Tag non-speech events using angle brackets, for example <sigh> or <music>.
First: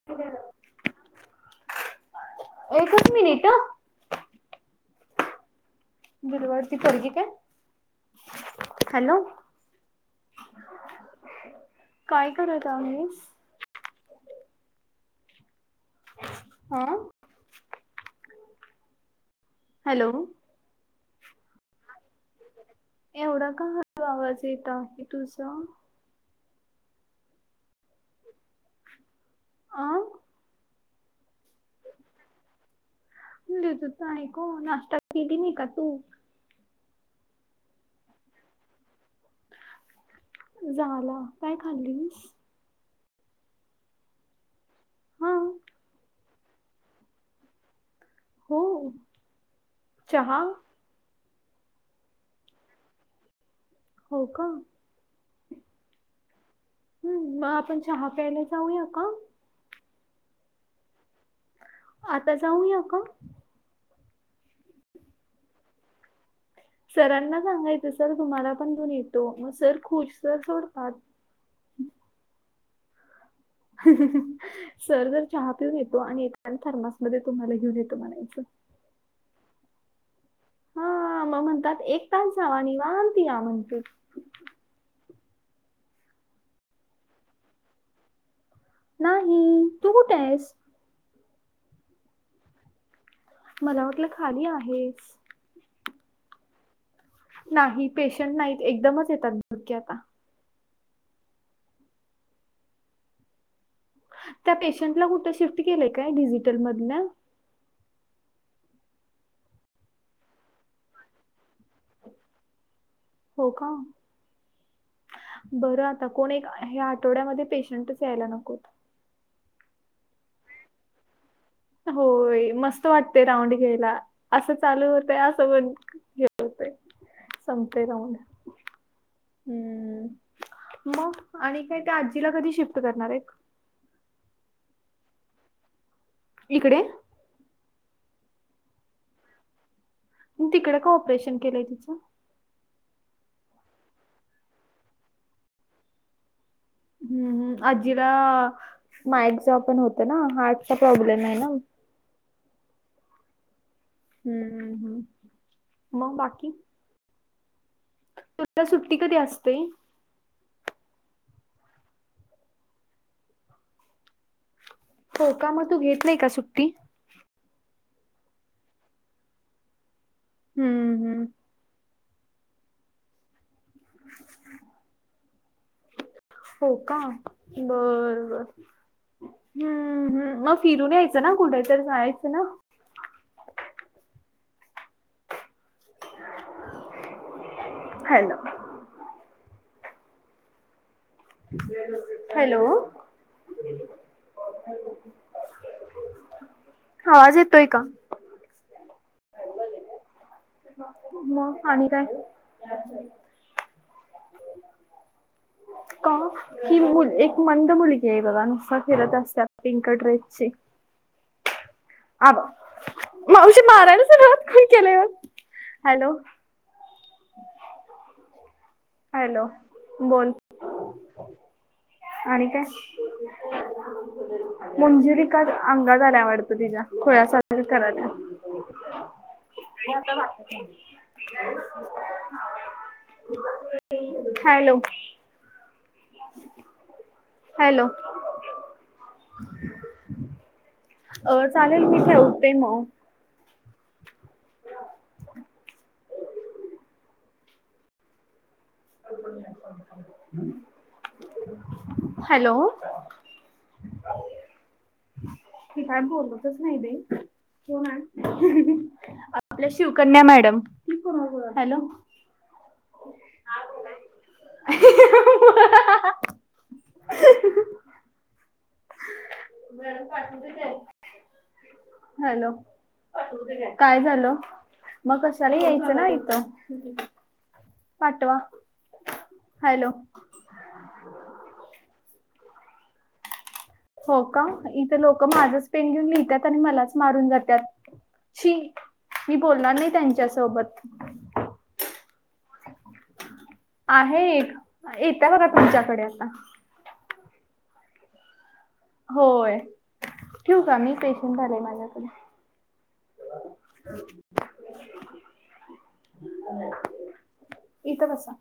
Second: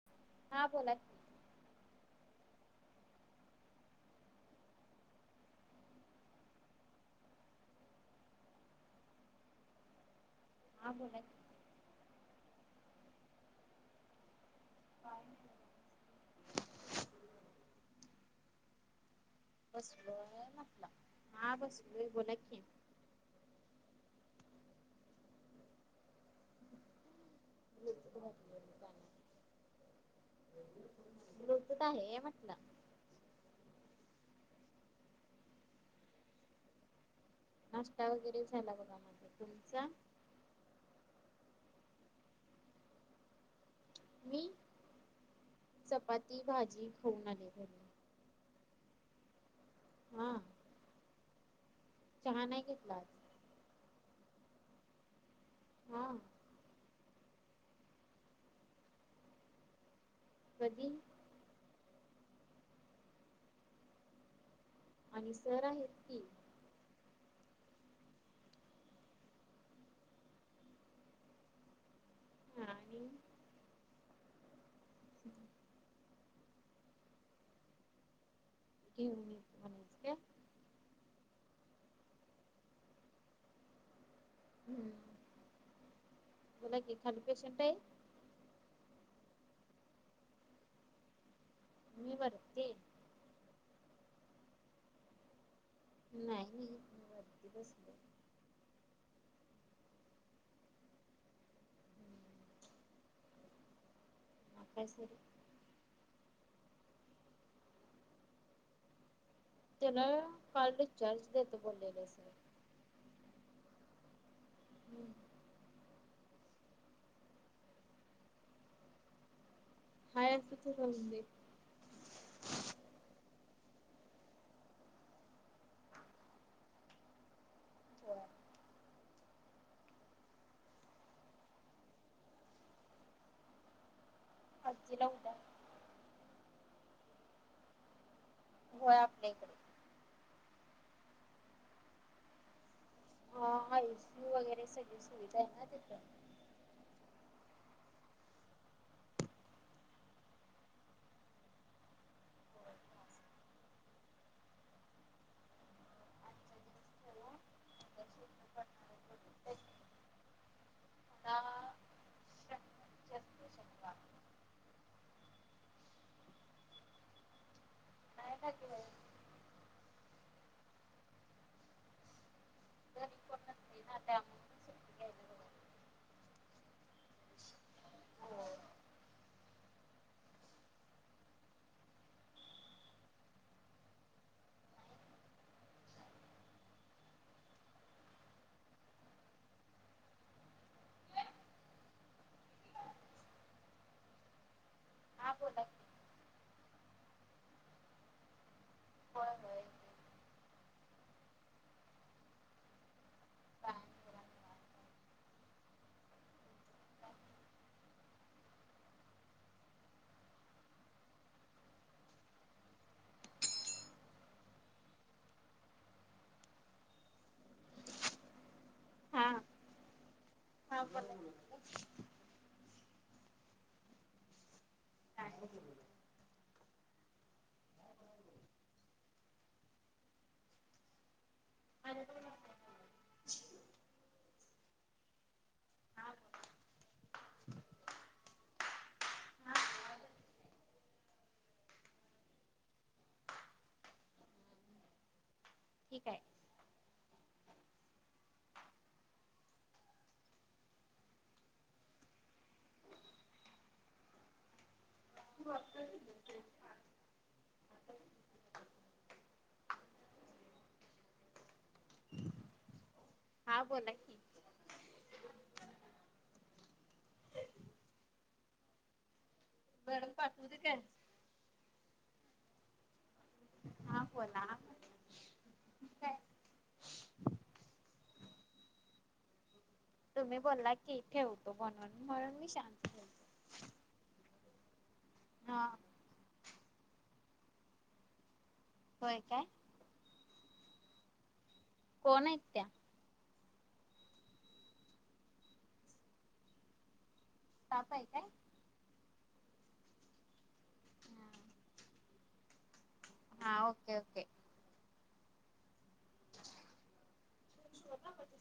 ह हा बोला एकच मिनिट दिलवडती पज का हॅलो हा बोलात. काय करात आम्ही हय. हा हॅलो बसलोय म्हटला हा बसलोय बोला की, एवढा का ह आवाज येत आहे. तुझ का अ मृतत आहे म्हटलं. तत आहेक नाश्ता केली नाही का तू, नाष्ट्ता वगैरे झाला बघा माझ तुमचा, झाला काय खाल्ली, मी हा चपाती भाजी खाऊन आले घरी हो हा चहा चहा नाही घेतला. हो का हा. हम् मग आपण चहा प्यायला जाऊया का? कधी? आता जाऊया का? आणि सर आहेत की, सरांना सांगायचं सर तुम्हाला पण घेऊन येतो म सर खुश सर सोडतात. हा आणि सर जर चहा पिऊन येतो आणि येताना थर्मासमध्ये तुम्हाला घेऊन येतो म्हणायचं घेऊन येतो म्हणायचं काय हा मं म्हणतात एक तास जावा आणि निवांत या म्हणतील हम्म बोला की, खाली पेशनट आहे. नाही तू कुठ आहेस? मी वरती ये. मला वाटलं खाली आहेस. नाय नी वर नाही पेशंट नाहीत एकदमच येतात बघ की आता त्या नाकाय सर पेशंटला कुठं शिफ्ट केलंय काय डिजिटल मधल्या त्याला काल डीचार्ज देतो बोललेले सर हो का. हम्म. बरं आता कोण एक हया आठवड्यामध्ये पेशंटच यायला नकोत. खायास तस करून दे. होय मस्त वाटतय राऊंड घ्यायला असं चालू होतय असं बंद घेत होतंय संपतेय राउंड होय हम्म मग आणि काय त्या आजीला कधी शिफ्ट करणार आहेत. आजी ला उद्या, इकडे होय आपल्या इकडे, मं तिकडे का ऑपरेशन केलंय तिचं? हा आय सि यू वगैरे सगळी सुविधा आहे ना तिथं हम्म आजीला ना एक्सेझो पण होतं ना हार्टचा प्रॉब्लेम आहे ना, होय. हूं हूं हूं मग बाकी आता सुट्टी कधी असते? आता शक शस्त शकवा, हो का मग तू घेत नाय का सुट्टी. काय खाते बाई हम्म हम्म. हाय ना त्यामुळं हो का बर बर हम्म हम्म म फिरून यायचं ना कुठे तर जायचं ना. हॅलो हॅलो हा बोला आवाज येतोय का? होय होय. म आणि काय का ही मुल एक मंद मुलगी आहे बघा नुसा फिरत असत्या पिंक ड्रेसची. अ मावशी मारायला सुरवात कोण केलंय ओ, हॅलो हा हॅलो बोल. हा बोला की, आणि काय मंजूलिका अंगात आल्या वाडतं तिच्या खुळ्या सारख करायलाय. <inaudible> ते आता हा हॅलो हॅलो अ चालेल मी ठेवते मग. <inaudible> ठीक आहे. हॅलो ती काय बोलतच नाही बाई. आपल्या शिवकन्या मॅडम हॅलो हां बोला की. <inaudible> मॅडम पाटूदे काय? हॅलो काय हा झाल? बोला आपण मग कशाला यायचं ना काय इथ. पाटवा. हॅलो तुम्ही बोलला की ठेवतो म्हनून म्हणून मी शांत हो का इथं लोक हा माझंच पेन घेऊन लिहितात आणि मलाच मारून जात्यात. शी होय मी काय बोलणार नाही त्यांच्यासोबत. कोण हायत त्या? आहे एक, येत्या बघा तुमच्याकडे आता. तापा हाय काय? होय. ठेऊ का मी पेशंट आलय माझ्याकडे. हा ओके ओके. <unintelligible> इथं बसा.